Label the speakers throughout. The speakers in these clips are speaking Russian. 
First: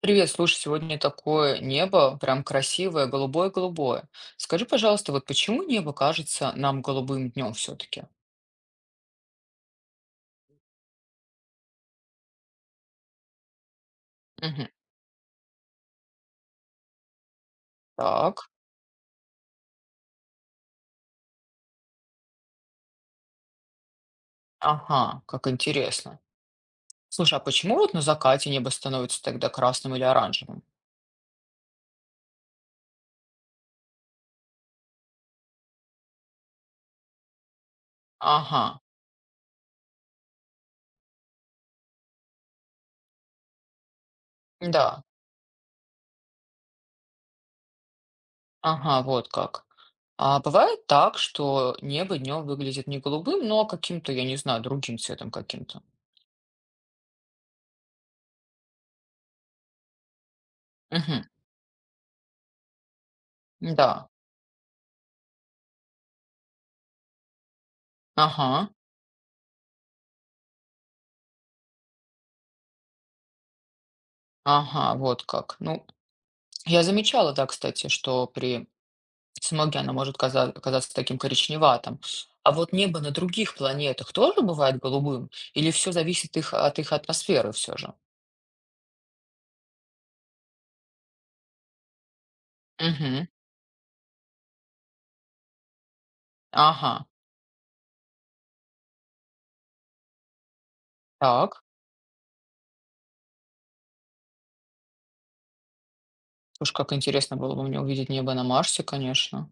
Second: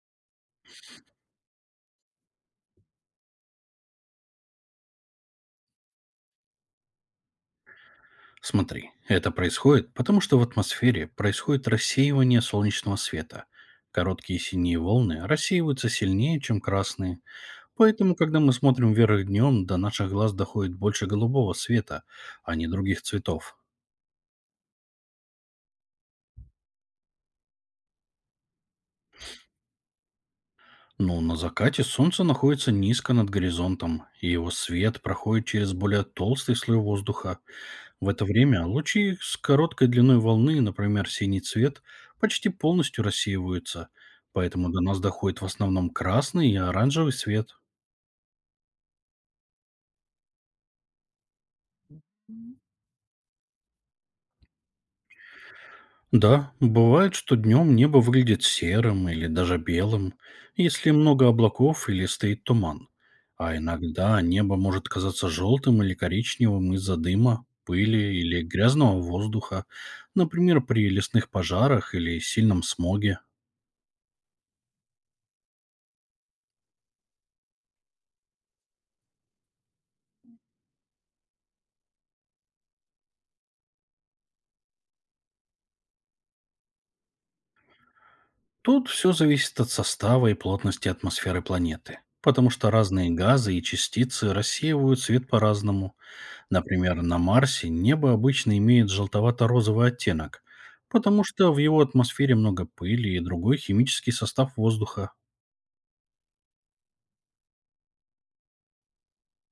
Speaker 1: Привет, слушай, сегодня такое небо, прям красивое, голубое-голубое. Скажи, пожалуйста, вот почему небо кажется нам голубым днем все-таки?
Speaker 2: Смотри, это происходит, потому что в атмосфере происходит рассеивание солнечного света. Короткие
Speaker 1: Мгм.
Speaker 2: синие волны рассеиваются сильнее, чем красные. Поэтому, когда
Speaker 1: Так,
Speaker 2: мы смотрим вверх днем, до наших глаз доходит больше голубого света, а не других цветов.
Speaker 1: ага, как интересно. Слушай, а почему вот на закате небо становится тогда красным или оранжевым?
Speaker 2: Но на закате солнце находится низко над горизонтом, и его свет проходит через более толстый слой воздуха. В это
Speaker 1: Ага,
Speaker 2: время лучи с короткой длиной волны, например, синий цвет, почти полностью рассеиваются, поэтому до нас
Speaker 1: да,
Speaker 2: доходит в основном красный и оранжевый свет.
Speaker 1: ага, вот как. А бывает так, что небо днем выглядит не голубым, но каким-то, я не знаю, другим цветом каким-то.
Speaker 2: Да, бывает, что днем небо выглядит серым или даже белым, если
Speaker 1: Угу,
Speaker 2: много облаков или стоит туман. А
Speaker 1: да,
Speaker 2: иногда небо может казаться желтым или коричневым из-за дыма, пыли или
Speaker 1: ага,
Speaker 2: грязного воздуха, например, при лесных пожарах или сильном смоге.
Speaker 1: ага, вот как. Ну, я замечала, да, кстати, что при смоге она может казаться таким коричневатым. А вот небо на других планетах тоже бывает голубым? Или все зависит от их атмосферы все же?
Speaker 2: Тут все зависит от состава и плотности атмосферы планеты, потому что разные
Speaker 1: Угу.
Speaker 2: газы и частицы рассеивают свет по-разному.
Speaker 1: Ага.
Speaker 2: Например, на Марсе небо обычно имеет желтовато-розовый оттенок, потому что в
Speaker 1: Так.
Speaker 2: его атмосфере много пыли и другой химический состав воздуха.
Speaker 1: Уж как интересно было бы мне увидеть небо на Марсе, конечно.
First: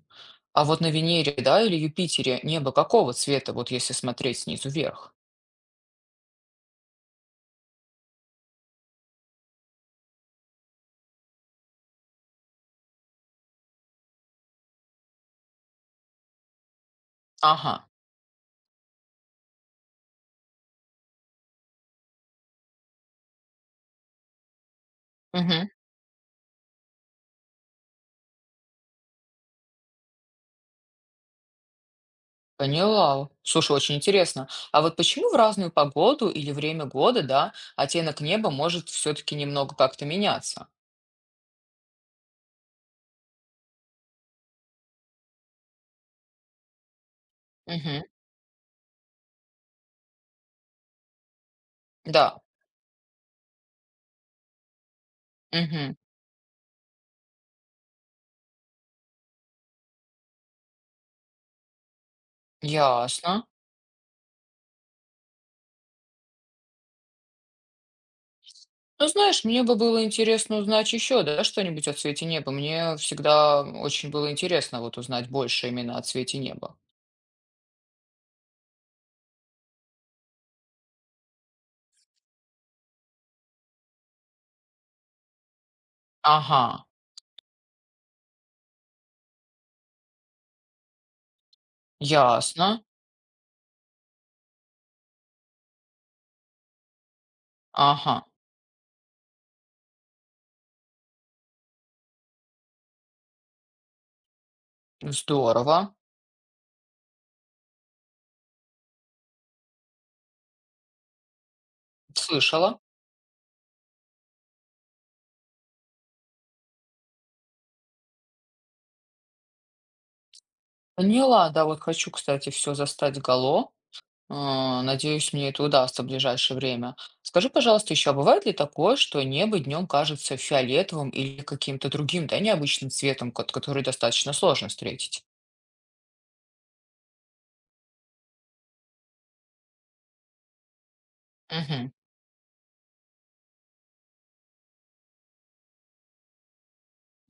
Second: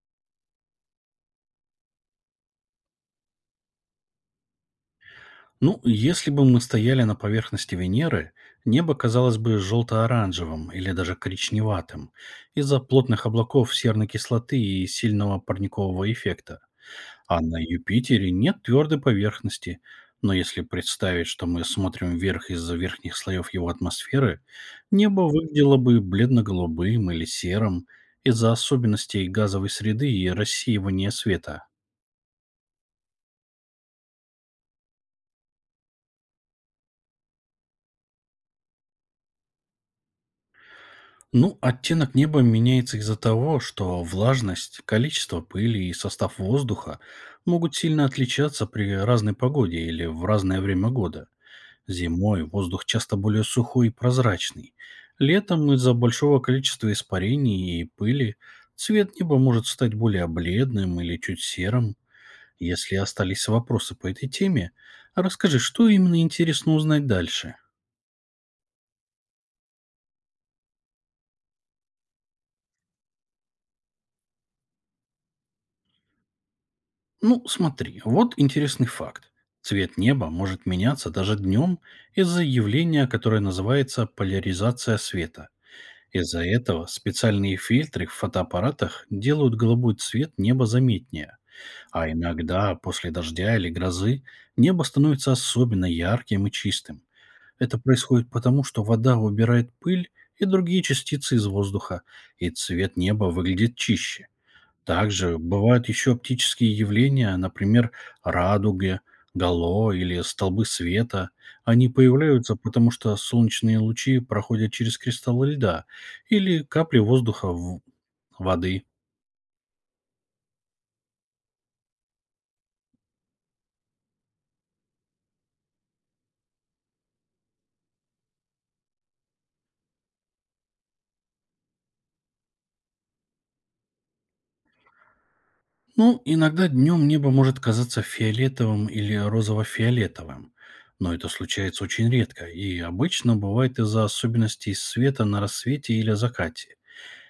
Speaker 1: А вот на Венере, да, или Юпитере небо какого цвета, вот если смотреть снизу вверх?
Speaker 2: Ну, если бы мы стояли на поверхности Венеры, небо казалось бы желто-оранжевым или даже коричневатым из-за плотных облаков серной кислоты и сильного парникового эффекта. А на
Speaker 1: Ага.
Speaker 2: Юпитере нет твердой поверхности, но если представить, что мы смотрим вверх из-за верхних слоев его атмосферы, небо
Speaker 1: Мгм.
Speaker 2: выглядело бы бледно-голубым или серым из-за особенностей газовой среды и рассеивания света.
Speaker 1: Поняла. Слушай, очень интересно. А вот почему в разную погоду или время года, да, оттенок неба может все-таки немного как-то меняться?
Speaker 2: Ну, оттенок неба меняется из-за того, что влажность, количество пыли и состав воздуха могут
Speaker 1: Угу.
Speaker 2: сильно отличаться при разной погоде или в разное время года.
Speaker 1: Да.
Speaker 2: Зимой воздух часто более сухой и прозрачный. Летом из-за
Speaker 1: Угу.
Speaker 2: большого количества испарений и пыли цвет неба может стать более бледным или чуть серым. Если
Speaker 1: Ясно.
Speaker 2: остались вопросы по этой теме, расскажи, что именно интересно узнать дальше.
Speaker 1: Ну, знаешь, мне бы было интересно узнать еще, да, что-нибудь о цвете неба. Мне всегда очень было интересно вот узнать больше именно о цвете неба.
Speaker 2: Ну, смотри, вот интересный факт. Цвет неба может меняться даже днем из-за явления, которое называется поляризация света. Из-за этого
Speaker 1: Ага.
Speaker 2: специальные фильтры в фотоаппаратах делают голубой цвет неба заметнее. А
Speaker 1: Ясно.
Speaker 2: иногда после дождя или грозы небо становится особенно ярким и чистым. Это
Speaker 1: Ага.
Speaker 2: происходит потому, что вода убирает пыль и другие частицы из воздуха, и цвет неба выглядит чище. Также бывают
Speaker 1: Здорово.
Speaker 2: еще оптические явления, например, радуги, гало или столбы света. Они появляются,
Speaker 1: Слышала.
Speaker 2: потому что солнечные лучи проходят через кристаллы льда или капли воздуха в воды.
Speaker 1: Поняла, да, вот хочу, кстати, все застать голо. А, надеюсь, мне это удастся в ближайшее время. Скажи, пожалуйста, еще, а бывает ли такое, что небо днем кажется фиолетовым или каким-то другим, да, необычным цветом, который достаточно сложно встретить?
Speaker 2: Ну, иногда днем небо может казаться фиолетовым или розово-фиолетовым, но это случается
Speaker 1: Мгм.
Speaker 2: очень редко и обычно бывает из-за особенностей света на рассвете или закате.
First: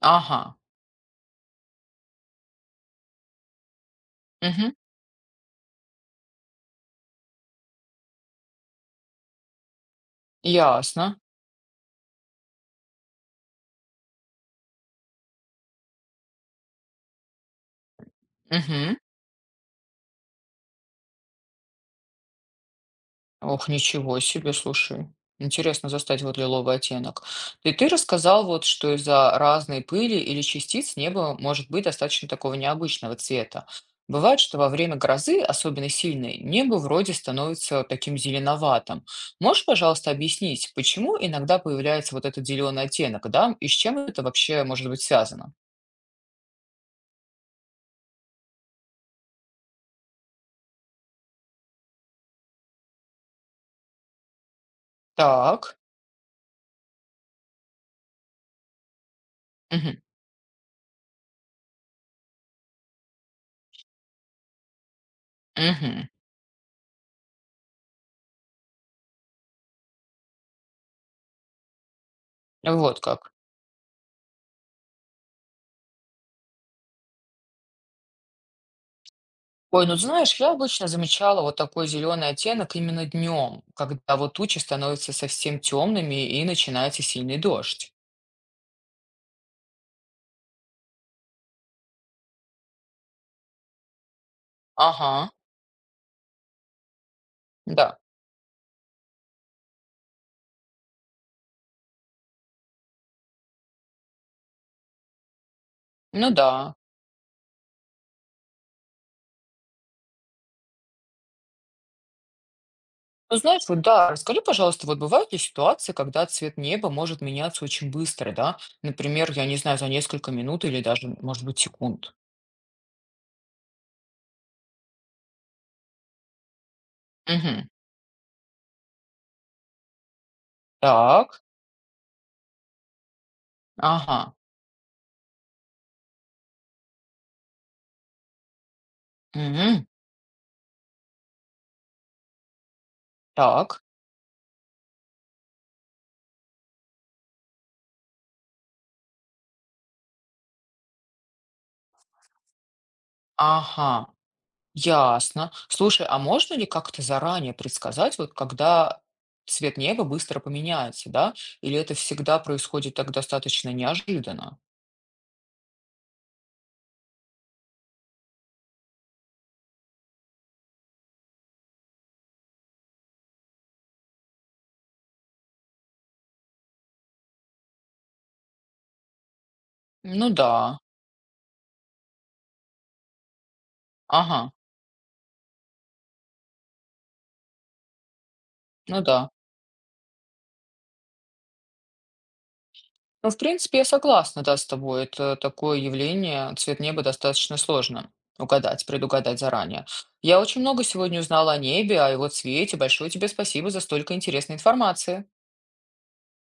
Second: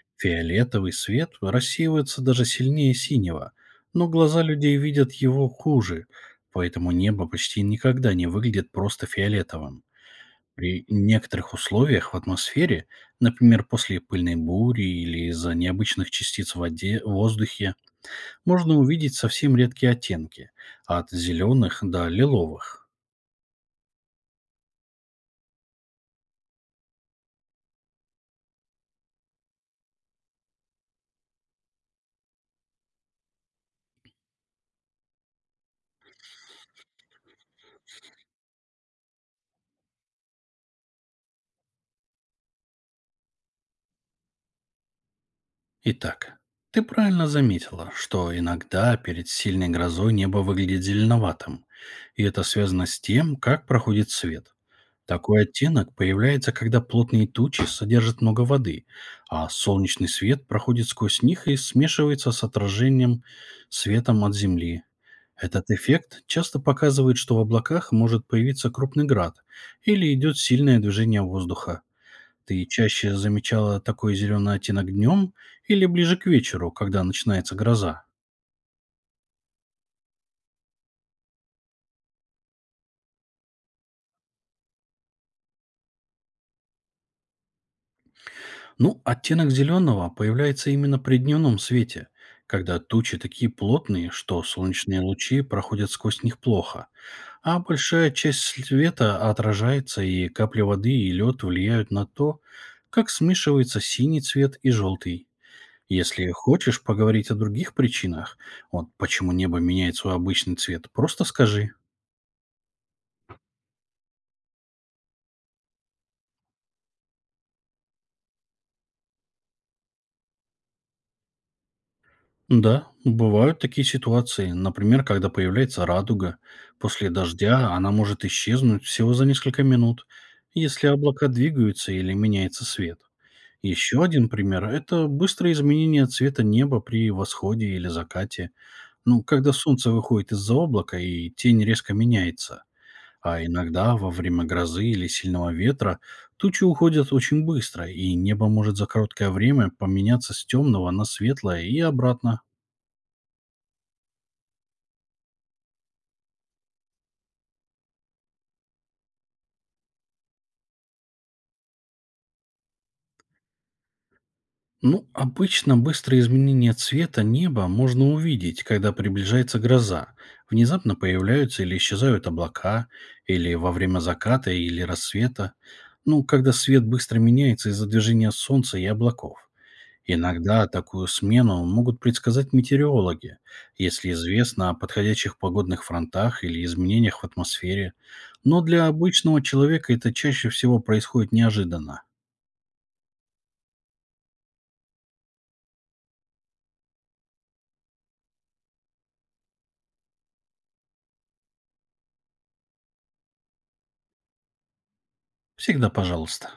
Speaker 1: Ага.
Speaker 2: Фиолетовый свет рассеивается даже сильнее синего, но глаза
Speaker 1: Мгм.
Speaker 2: людей видят его хуже, поэтому небо почти никогда не выглядит просто фиолетовым. При
Speaker 1: Ясно.
Speaker 2: некоторых условиях в атмосфере, например, после пыльной бури или из-за необычных частиц в воде, в воздухе, можно
Speaker 1: Мгм.
Speaker 2: увидеть совсем редкие оттенки, от зеленых до лиловых.
Speaker 1: Ох, ничего себе, слушай. Интересно застать вот лиловый оттенок. И ты рассказал вот, что из-за разной пыли или частиц небо может быть достаточно такого необычного цвета. Бывает, что во время грозы, особенно сильной, небо вроде становится таким зеленоватым. Можешь, пожалуйста, объяснить, почему иногда появляется вот этот зеленый оттенок, да? И с чем это вообще может быть связано?
Speaker 2: Итак, ты правильно заметила, что иногда перед сильной грозой небо выглядит зеленоватым, и это связано с тем, как проходит свет. Такой
Speaker 1: Так.
Speaker 2: оттенок появляется, когда плотные тучи содержат много воды, а
Speaker 1: Мгм.
Speaker 2: солнечный свет проходит сквозь них и смешивается с отражением светом от Земли. Этот
Speaker 1: Мгм.
Speaker 2: эффект часто показывает, что в облаках может появиться крупный град или идет сильное движение воздуха. Ты
Speaker 1: Вот
Speaker 2: чаще
Speaker 1: как.
Speaker 2: замечала такой зеленый оттенок днем или ближе к вечеру, когда начинается гроза?
Speaker 1: Ой, ну знаешь, я обычно замечала вот такой зеленый оттенок именно днем, когда вот тучи становятся совсем темными и начинается сильный дождь.
Speaker 2: Ну, оттенок зеленого появляется именно при дневном свете, когда тучи такие плотные, что солнечные
Speaker 1: Ага,
Speaker 2: лучи проходят сквозь них плохо, а
Speaker 1: да,
Speaker 2: большая часть света отражается, и капли воды и лед влияют на то, как смешивается синий цвет и желтый. Если
Speaker 1: ну да.
Speaker 2: хочешь поговорить о других причинах, вот почему небо меняет свой обычный цвет, просто скажи.
Speaker 1: Ну знаешь, вот да, расскажи, пожалуйста, вот бывают ли ситуации, когда цвет неба может меняться очень быстро, да? Например, я не знаю, за несколько минут или даже, может быть, секунд.
Speaker 2: Да, бывают такие ситуации. Например, когда появляется радуга. После
Speaker 1: Угу.
Speaker 2: дождя она может исчезнуть всего за несколько минут, если облака
Speaker 1: Так,
Speaker 2: двигаются или меняется свет. Еще
Speaker 1: ага,
Speaker 2: один пример– это быстрое изменение цвета неба при восходе или закате. Ну, когда
Speaker 1: угу.
Speaker 2: солнце выходит из-за облака и тень резко меняется. А
Speaker 1: Так,
Speaker 2: иногда во время грозы или сильного ветра тучи уходят очень быстро, и небо может за короткое время поменяться с темного на светлое и обратно.
Speaker 1: ага. Ясно. Слушай, а можно ли как-то заранее предсказать, вот когда цвет неба быстро поменяется, да? Или это всегда происходит так достаточно неожиданно?
Speaker 2: Ну, обычно быстрое изменение цвета неба можно увидеть, когда приближается гроза. Внезапно появляются или исчезают облака, или во время заката или рассвета. Ну, когда свет быстро меняется из-за движения солнца и облаков.
Speaker 1: Ну да,
Speaker 2: Иногда такую смену могут предсказать метеорологи, если
Speaker 1: ага,
Speaker 2: известно о подходящих погодных фронтах или изменениях в атмосфере. Но для
Speaker 1: ну да.
Speaker 2: обычного человека это чаще всего происходит неожиданно.
Speaker 1: Ну, в принципе, я согласна, да, с тобой. Это такое явление, цвет неба достаточно сложно угадать, предугадать заранее. Я очень много сегодня узнала о небе, о его цвете. Большое тебе спасибо за столько интересной информации.
Speaker 2: Всегда пожалуйста.